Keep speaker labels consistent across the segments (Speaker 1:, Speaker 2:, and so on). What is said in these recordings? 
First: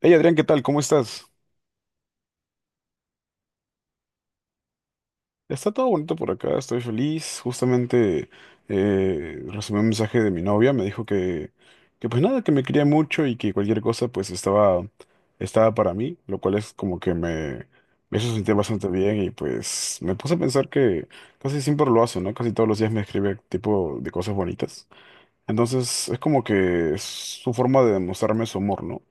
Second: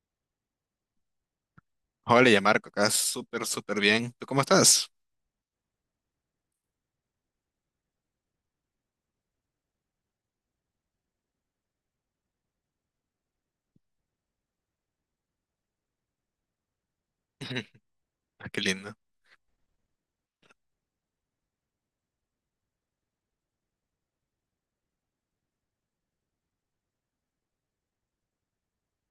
Speaker 1: Hey Adrián, ¿qué tal? ¿Cómo estás?
Speaker 2: Hola, ya Marco, acá súper, súper bien. ¿Tú cómo estás?
Speaker 1: Está todo bonito por acá, estoy feliz. Justamente recibí un mensaje de mi novia, me dijo que pues nada, que me quería mucho y que cualquier cosa pues estaba para mí, lo cual es como que me hizo
Speaker 2: Ah,
Speaker 1: sentir
Speaker 2: qué
Speaker 1: bastante
Speaker 2: lindo,
Speaker 1: bien y pues me puse a pensar que casi siempre lo hace, ¿no? Casi todos los días me escribe tipo de cosas bonitas. Entonces es como que es su forma de demostrarme su amor, ¿no?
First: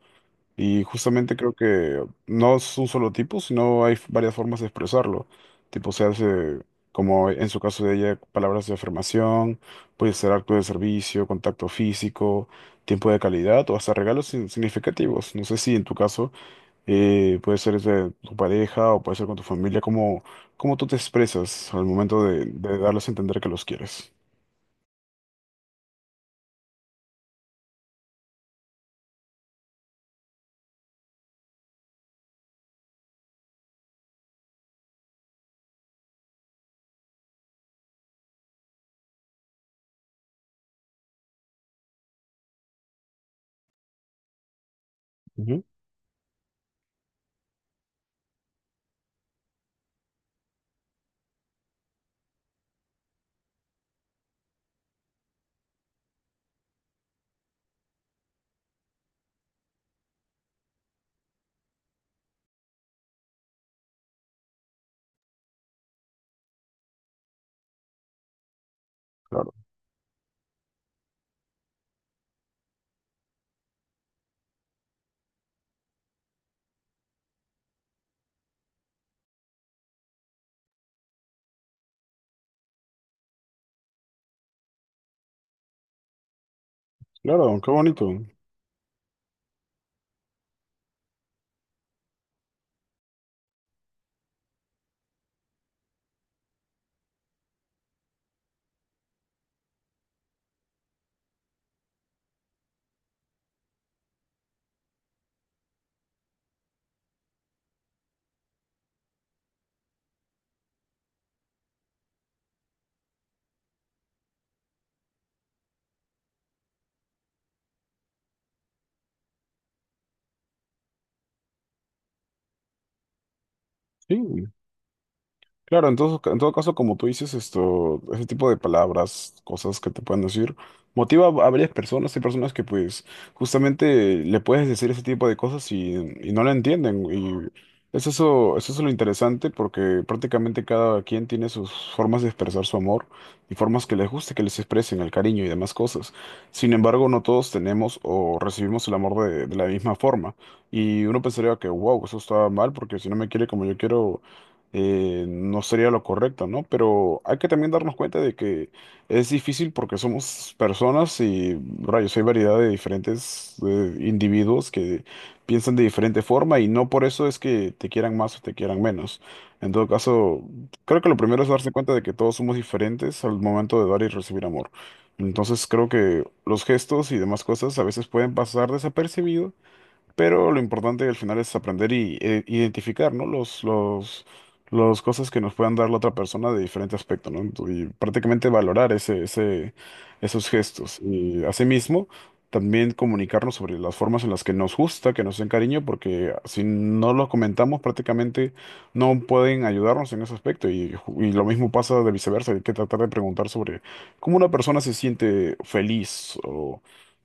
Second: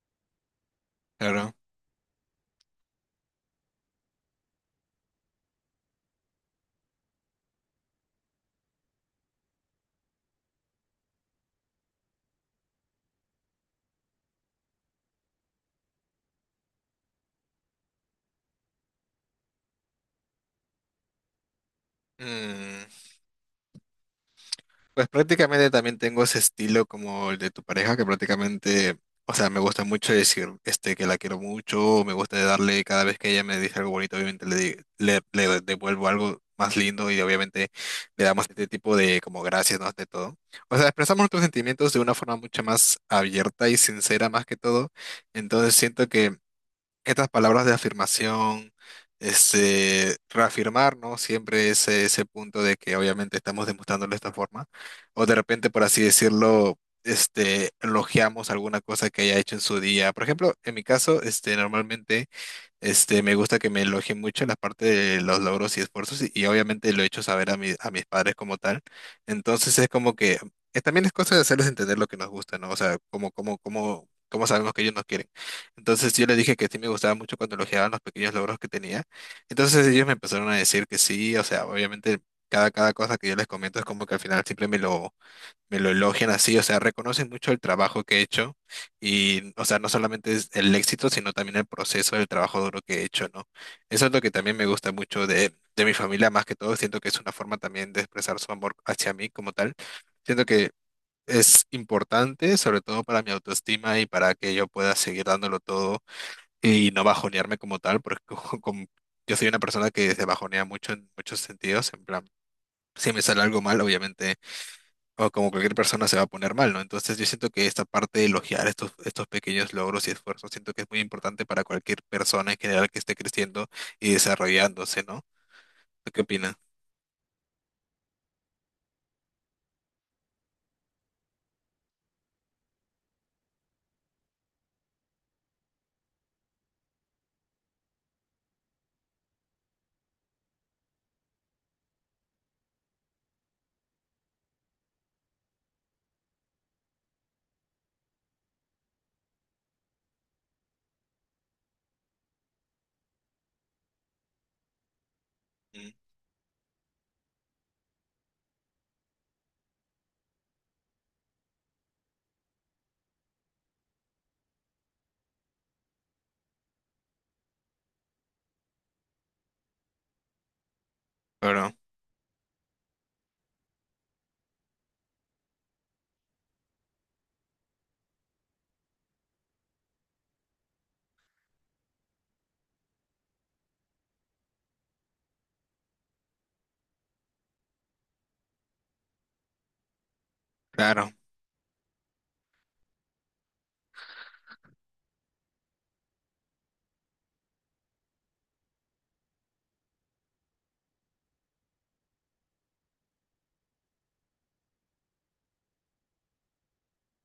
Speaker 1: Y justamente creo
Speaker 2: claro.
Speaker 1: que no es un solo tipo, sino hay varias formas de expresarlo. Tipo, se hace, como en su caso de ella, palabras de afirmación, puede ser acto de servicio, contacto físico, tiempo de calidad o hasta regalos sin- significativos. No sé si en tu caso puede ser de tu pareja o puede ser con tu familia, cómo tú te expresas al momento de
Speaker 2: Mm,
Speaker 1: darles a entender que los quieres.
Speaker 2: pues prácticamente también tengo ese estilo como el de tu pareja, que prácticamente, o sea, me gusta mucho decir que la quiero mucho, me gusta darle cada vez que ella me dice algo bonito, obviamente le devuelvo algo más lindo y obviamente le damos este tipo de como gracias, ¿no? De todo. O sea, expresamos nuestros sentimientos de una forma mucho más abierta y sincera más que todo.
Speaker 1: Ujú.
Speaker 2: Entonces siento que estas palabras de afirmación, reafirmar, ¿no? Siempre ese punto de que obviamente estamos demostrándolo de esta forma, o de repente, por así decirlo, elogiamos alguna cosa que haya hecho en su día. Por ejemplo, en mi caso, normalmente me gusta que me elogien mucho la parte de los logros y esfuerzos y obviamente lo he hecho saber a mis padres como tal.
Speaker 1: Claro,
Speaker 2: Entonces es como que también es cosa de hacerles entender lo que nos gusta, ¿no? O sea, como cómo sabemos que ellos nos quieren. Entonces yo les dije que sí me gustaba mucho cuando elogiaban los pequeños logros que tenía. Entonces ellos me empezaron a decir que sí, o sea, obviamente cada cosa que yo les comento es como que al final siempre me lo elogian así, o sea, reconocen mucho
Speaker 1: claro,
Speaker 2: el
Speaker 1: qué
Speaker 2: trabajo
Speaker 1: bonito.
Speaker 2: que he hecho y, o sea, no solamente es el éxito, sino también el proceso del trabajo duro que he hecho, ¿no? Eso es lo que también me gusta mucho de mi familia, más que todo, siento que es una forma también de expresar su amor hacia mí como tal. Siento que es importante, sobre todo para mi autoestima y para que yo pueda seguir dándolo todo y no bajonearme como tal, porque como- yo soy una persona que se bajonea mucho en muchos sentidos, en plan, si me sale algo mal, obviamente o como cualquier persona se va a poner mal, ¿no? Entonces yo siento que esta parte de elogiar estos pequeños logros y esfuerzos, siento que es muy importante para cualquier persona en general que esté creciendo y
Speaker 1: Sí.
Speaker 2: desarrollándose, ¿no?
Speaker 1: Claro,
Speaker 2: ¿Tú qué
Speaker 1: en todo
Speaker 2: opinas?
Speaker 1: caso, como tú dices, esto, ese tipo de palabras, cosas que te pueden decir, motiva a varias personas. Hay personas que, pues, justamente le puedes decir ese tipo de cosas y no la entienden. Y es eso lo interesante, porque prácticamente cada quien tiene sus formas de expresar su amor y formas que les guste que les expresen el cariño y demás cosas. Sin embargo, no todos tenemos o recibimos el amor de la misma forma. Y uno pensaría que, wow, eso está mal, porque si no me quiere como yo quiero no sería
Speaker 2: Mm,
Speaker 1: lo correcto, ¿no? Pero hay que también darnos cuenta de que es difícil porque somos personas y, rayos, hay variedad de diferentes individuos que piensan de diferente forma y no por eso es que te quieran más o te quieran menos. En todo caso, creo que lo primero es darse
Speaker 2: Claro,
Speaker 1: cuenta de que todos somos diferentes al momento de dar y recibir amor. Entonces creo que los gestos y demás cosas a veces pueden pasar desapercibidos, pero lo importante al final es aprender y identificar, ¿no? Los cosas que nos puedan dar la otra persona de diferente aspecto, ¿no? Y prácticamente valorar esos gestos.
Speaker 2: claro,
Speaker 1: Y asimismo, también comunicarnos sobre las formas en las que nos gusta, que nos den cariño, porque si no lo comentamos, prácticamente no pueden ayudarnos en ese aspecto. Y, y lo mismo pasa de viceversa. Hay que tratar de preguntar sobre cómo una persona se siente feliz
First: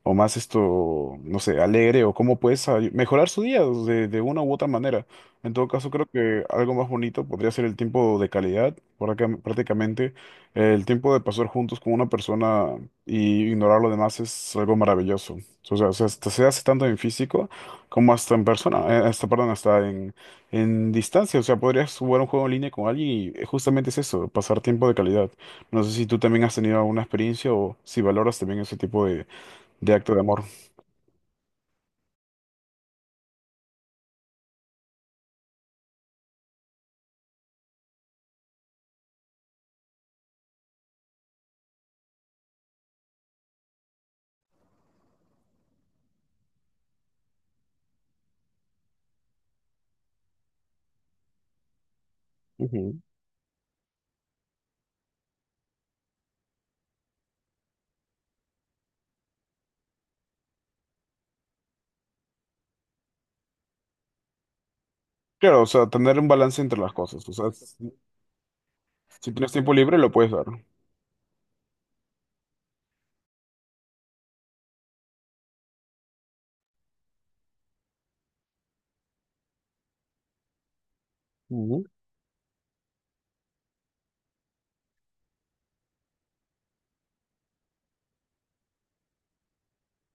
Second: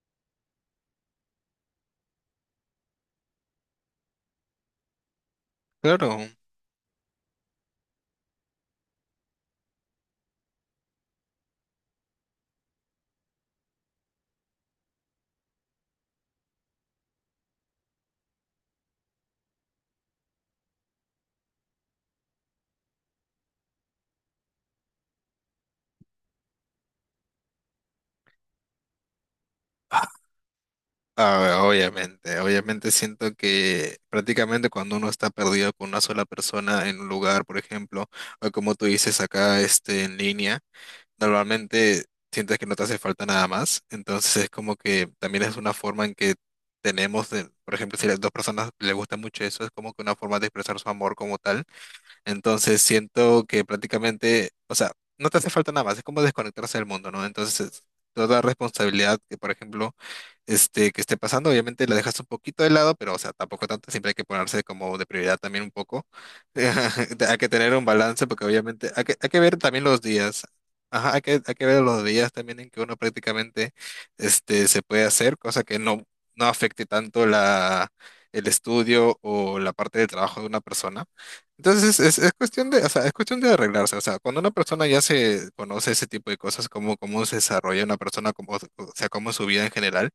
Speaker 1: o más esto, no sé, alegre o cómo puedes mejorar su día de una u otra manera. En todo caso, creo
Speaker 2: claro.
Speaker 1: que algo más bonito podría ser el tiempo de calidad, por acá prácticamente el tiempo de pasar juntos con una persona y ignorar lo demás es algo maravilloso. O sea, hasta se hace tanto en físico como hasta en persona, perdón, en distancia. O sea, podrías jugar un juego en línea con alguien y justamente es eso, pasar tiempo de calidad. No sé si tú también has tenido alguna experiencia o si valoras también ese tipo de acto de amor.
Speaker 2: A ver, obviamente siento que prácticamente cuando uno está perdido con una sola persona en un lugar, por ejemplo, o como tú dices acá, en línea, normalmente sientes que no te hace falta nada más, entonces es como que también es una forma en que tenemos, por ejemplo, si las dos personas les gusta mucho eso, es como que una forma de expresar su amor como tal. Entonces
Speaker 1: Ujú.
Speaker 2: siento que prácticamente, o sea, no te hace falta nada más, es como desconectarse del mundo, ¿no? Entonces, toda responsabilidad que, por ejemplo, que esté pasando, obviamente la dejas un poquito de lado, pero, o sea, tampoco tanto, siempre hay que ponerse como de prioridad
Speaker 1: Claro,
Speaker 2: también
Speaker 1: o
Speaker 2: un
Speaker 1: sea,
Speaker 2: poco.
Speaker 1: tener un balance entre las cosas. O
Speaker 2: Hay que
Speaker 1: sea,
Speaker 2: tener un balance porque obviamente hay
Speaker 1: si
Speaker 2: que
Speaker 1: tienes
Speaker 2: ver
Speaker 1: tiempo
Speaker 2: también
Speaker 1: libre,
Speaker 2: los
Speaker 1: lo puedes dar.
Speaker 2: días. Ajá, hay que ver los días también en que uno prácticamente se puede hacer, cosa que no afecte tanto el estudio o la parte de trabajo de una persona.
Speaker 1: Ujú,
Speaker 2: Entonces es cuestión de, o sea, es cuestión de arreglarse. O sea, cuando una persona ya se conoce ese tipo de cosas, cómo se desarrolla una persona, cómo, o sea, cómo es su vida en general,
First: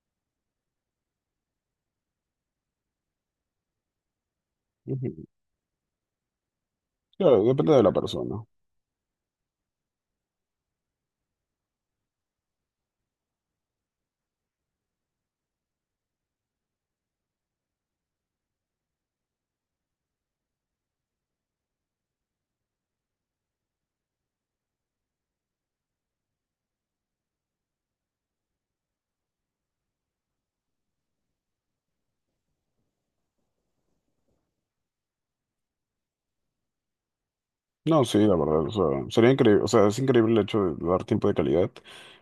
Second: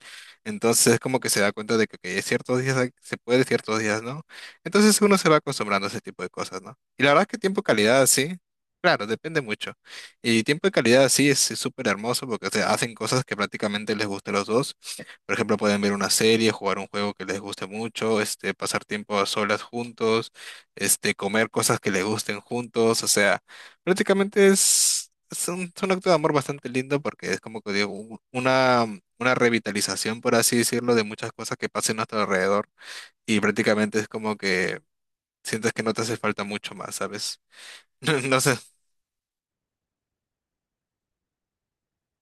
Speaker 2: entonces es como que se da cuenta de que ciertos días se puede, ciertos días no. Entonces uno
Speaker 1: ujú.
Speaker 2: se va acostumbrando a ese tipo de cosas, ¿no? Y la verdad es que
Speaker 1: Claro,
Speaker 2: tiempo de
Speaker 1: depende de la
Speaker 2: calidad sí,
Speaker 1: persona.
Speaker 2: claro, depende mucho. Y tiempo de calidad sí es súper hermoso porque se hacen cosas que prácticamente les gusta a los dos. Por ejemplo, pueden ver una serie, jugar un juego que les guste mucho, pasar tiempo a solas juntos comer cosas que les gusten juntos, o sea, prácticamente es un acto de amor bastante lindo porque es como que digo, una revitalización, por así decirlo, de muchas cosas que pasan a nuestro alrededor y prácticamente es como que sientes que no te hace falta mucho más, ¿sabes?
Speaker 1: No, sí, la
Speaker 2: No sé.
Speaker 1: verdad, o sea, sería increíble, o sea, es increíble el hecho de dar tiempo de calidad.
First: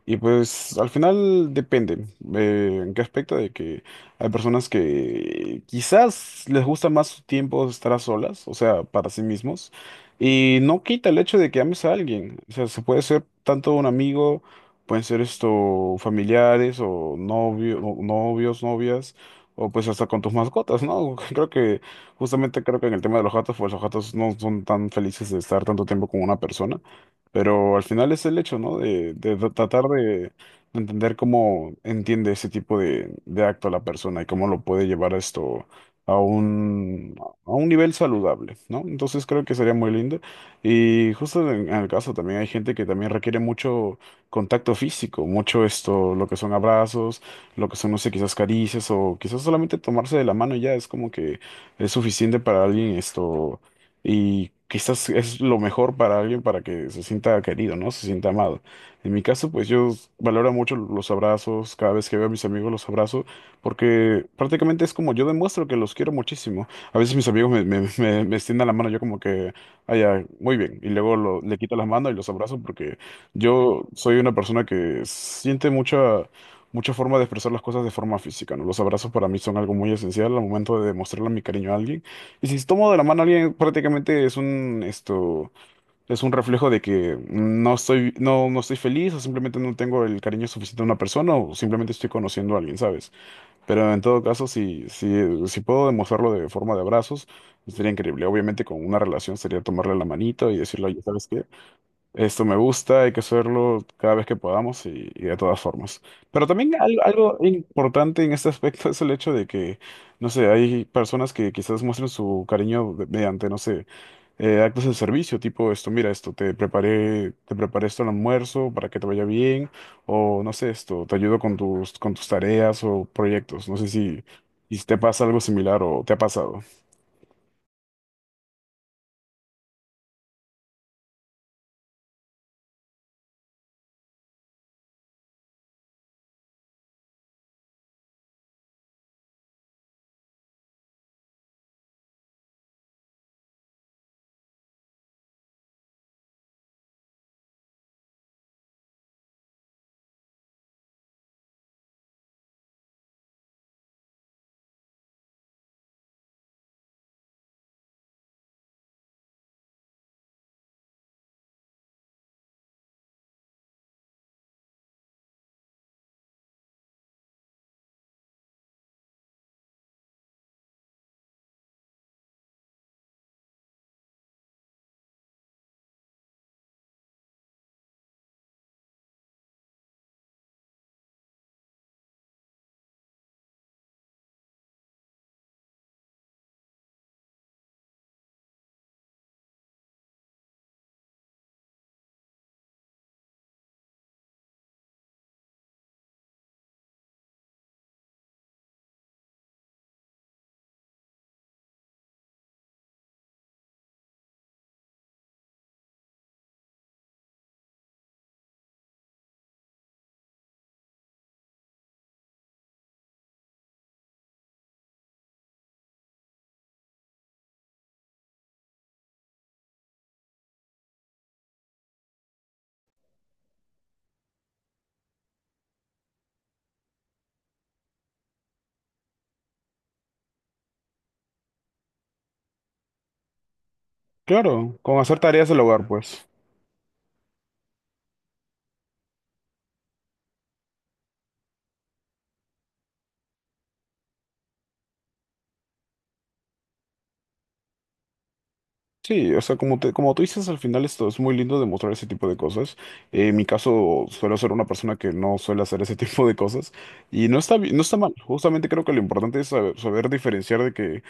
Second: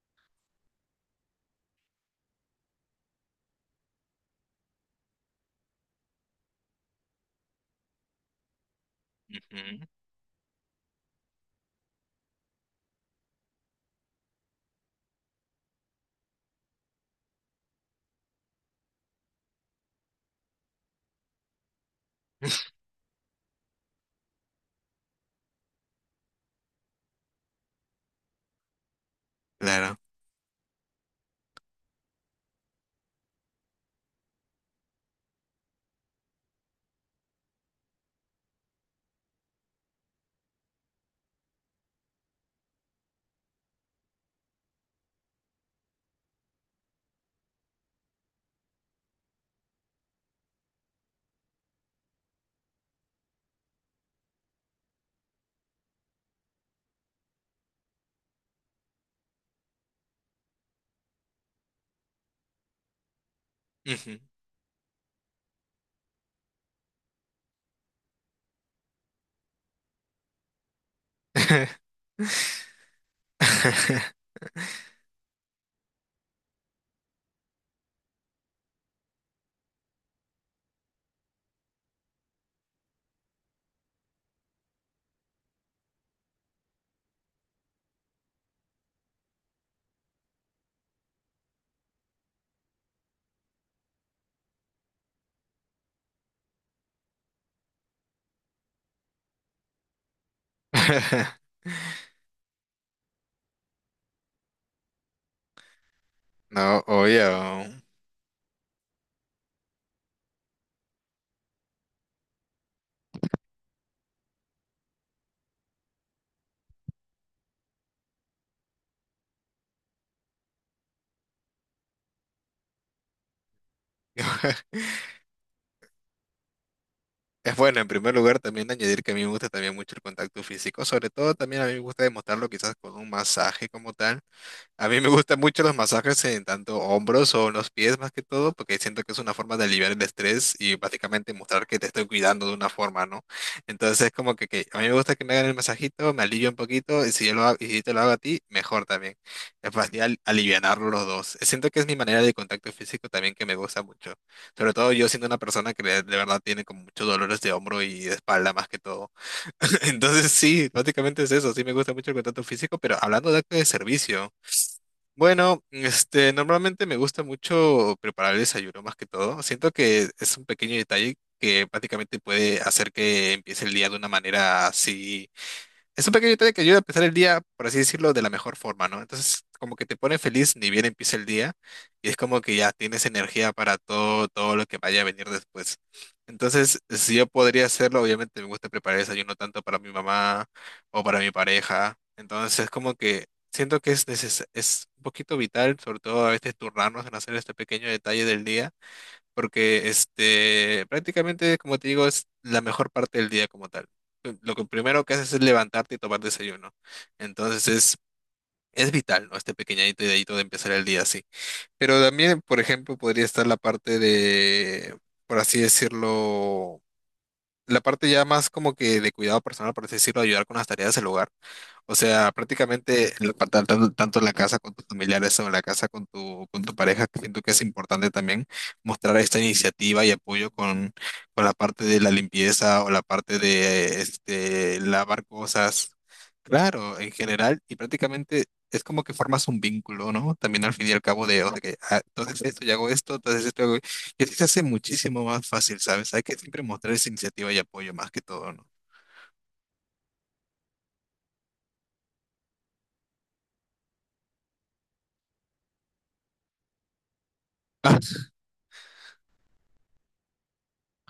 Speaker 1: Y pues al final depende, en qué aspecto de que hay personas que quizás les gusta más su tiempo estar a solas, o sea, para sí mismos,
Speaker 2: Ujú,
Speaker 1: y no quita el hecho de que ames a alguien, o sea, se puede ser tanto un amigo, pueden ser esto familiares o novio, o novios, novias, o pues hasta con tus mascotas, ¿no? Creo que justamente creo que en el tema de los gatos, pues los gatos no son tan felices de estar tanto tiempo con una persona, pero al final es el hecho, ¿no? De tratar
Speaker 2: claro.
Speaker 1: de entender cómo entiende ese tipo de acto la persona y cómo lo puede llevar esto a a un nivel saludable, ¿no? Entonces creo que sería muy lindo. Y justo en el caso también hay gente que también requiere mucho contacto físico, mucho esto, lo que son abrazos, lo que son, no sé, quizás caricias o quizás solamente tomarse de la mano y ya es como que es suficiente para alguien esto y quizás es lo mejor para alguien para que se sienta querido, ¿no? Se sienta amado. En mi caso, pues yo valoro mucho los abrazos, cada vez que veo a mis amigos los abrazo,
Speaker 2: Ujú.
Speaker 1: porque prácticamente es como yo demuestro que los quiero muchísimo. A veces mis amigos me extienden la mano, yo como que, ah, ya, muy bien, y luego le quito las manos y los abrazo porque yo soy una persona que siente mucha... Mucha forma de expresar las cosas de forma física, ¿no? Los abrazos para mí son algo muy esencial al momento de demostrarle mi cariño a alguien. Y si tomo de la mano a alguien, prácticamente es un, esto, es un reflejo de que no estoy, no estoy feliz o simplemente no tengo el cariño suficiente a una persona o simplemente estoy conociendo a alguien, ¿sabes? Pero en todo caso, si puedo demostrarlo de forma de abrazos, sería increíble. Obviamente con una relación sería tomarle la manito y decirle, oye, ¿sabes qué? Esto me gusta, hay que hacerlo cada vez que podamos y de todas formas. Pero también
Speaker 2: No,
Speaker 1: algo
Speaker 2: obvio.
Speaker 1: importante en este aspecto es el hecho de que, no sé, hay personas que quizás muestren su cariño mediante, no sé, actos de servicio, tipo esto, mira esto, te preparé esto al almuerzo para que te vaya bien, o no sé, esto, te ayudo con tus tareas o proyectos. No sé si te pasa algo similar o te ha pasado.
Speaker 2: Es bueno, en primer lugar, también añadir que a mí me gusta también mucho el contacto físico, sobre todo también a mí me gusta demostrarlo quizás con un masaje como tal. A mí me gustan mucho los masajes en tanto hombros o en los pies más que todo, porque siento que es una forma de aliviar el estrés y básicamente mostrar que te estoy cuidando de una forma, ¿no? Entonces es como que a mí me gusta que me hagan el masajito, me alivia un poquito, y si yo lo hago, y si te lo hago a ti, mejor también. Es fácil alivianarlo los dos. Siento que es mi manera de contacto físico también que me gusta mucho. Sobre todo yo siendo una persona que de verdad tiene como muchos dolores de hombro y de espalda más que todo. Entonces sí, básicamente es eso, sí me gusta mucho el contacto físico, pero hablando de acto de servicio. Bueno, normalmente me gusta mucho preparar el desayuno más que todo. Siento que es un pequeño detalle que prácticamente puede hacer que empiece el día de una manera así. Es un pequeño detalle que ayuda a empezar el día, por así decirlo, de la mejor forma, ¿no? Entonces, como que te pone feliz ni bien empieza el día y es como que ya tienes energía para todo, todo lo que vaya a venir después. Entonces, si yo podría hacerlo, obviamente me gusta preparar el desayuno tanto para mi mamá o para mi pareja. Entonces, como que siento que es es un poquito vital, sobre todo a veces turnarnos en hacer este pequeño detalle del día porque prácticamente, como te digo, es la mejor parte del día como tal. Lo que primero que haces es levantarte y tomar desayuno. Entonces es vital, ¿no? Este pequeñito dedito de empezar el día así. Pero también, por ejemplo, podría estar la parte de, por así decirlo, la parte ya más como que de cuidado personal, por así decirlo, ayudar con las tareas del hogar. O sea, prácticamente tanto en la casa con tus familiares o en la casa con tu pareja, que siento que es importante también mostrar esta iniciativa y apoyo con la parte de la limpieza o la parte de
Speaker 1: Claro, con hacer
Speaker 2: lavar
Speaker 1: tareas del hogar,
Speaker 2: cosas.
Speaker 1: pues.
Speaker 2: Claro, en general, y prácticamente es como que formas un vínculo, ¿no? También al fin y al cabo de, o sea, que ah, entonces esto y hago esto, entonces esto que sí se hace muchísimo más fácil, ¿sabes? Hay que siempre mostrar esa iniciativa y apoyo más que todo, ¿no?
Speaker 1: Sí, o sea, como te, como tú dices, al final esto es muy lindo demostrar ese tipo de cosas. En mi caso, suelo ser una persona que no suele hacer ese tipo de cosas y no está, no está
Speaker 2: Ah,
Speaker 1: mal. Justamente creo que lo importante es saber, saber diferenciar de que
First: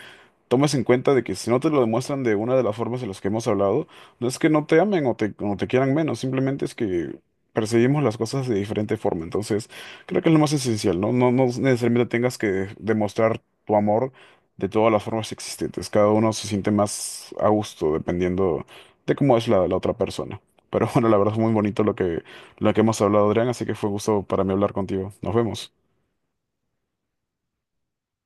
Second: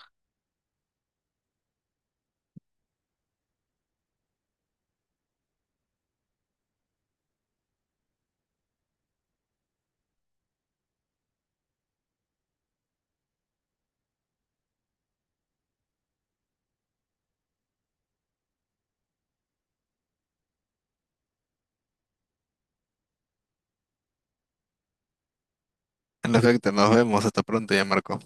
Speaker 1: tomes en cuenta de que si no te lo demuestran de una de las formas de las que hemos hablado, no es que no te amen o te quieran menos, simplemente es que percibimos las cosas de diferente forma. Entonces, creo que es lo más esencial, ¿no? No necesariamente tengas que demostrar tu amor de todas las formas existentes. Cada uno se siente más a gusto dependiendo de cómo es la otra persona. Pero bueno, la verdad es muy bonito lo lo que hemos hablado, Adrián, así que fue un gusto para mí hablar contigo. Nos vemos.
Speaker 2: en efecto, nos vemos. Hasta pronto ya, Marco.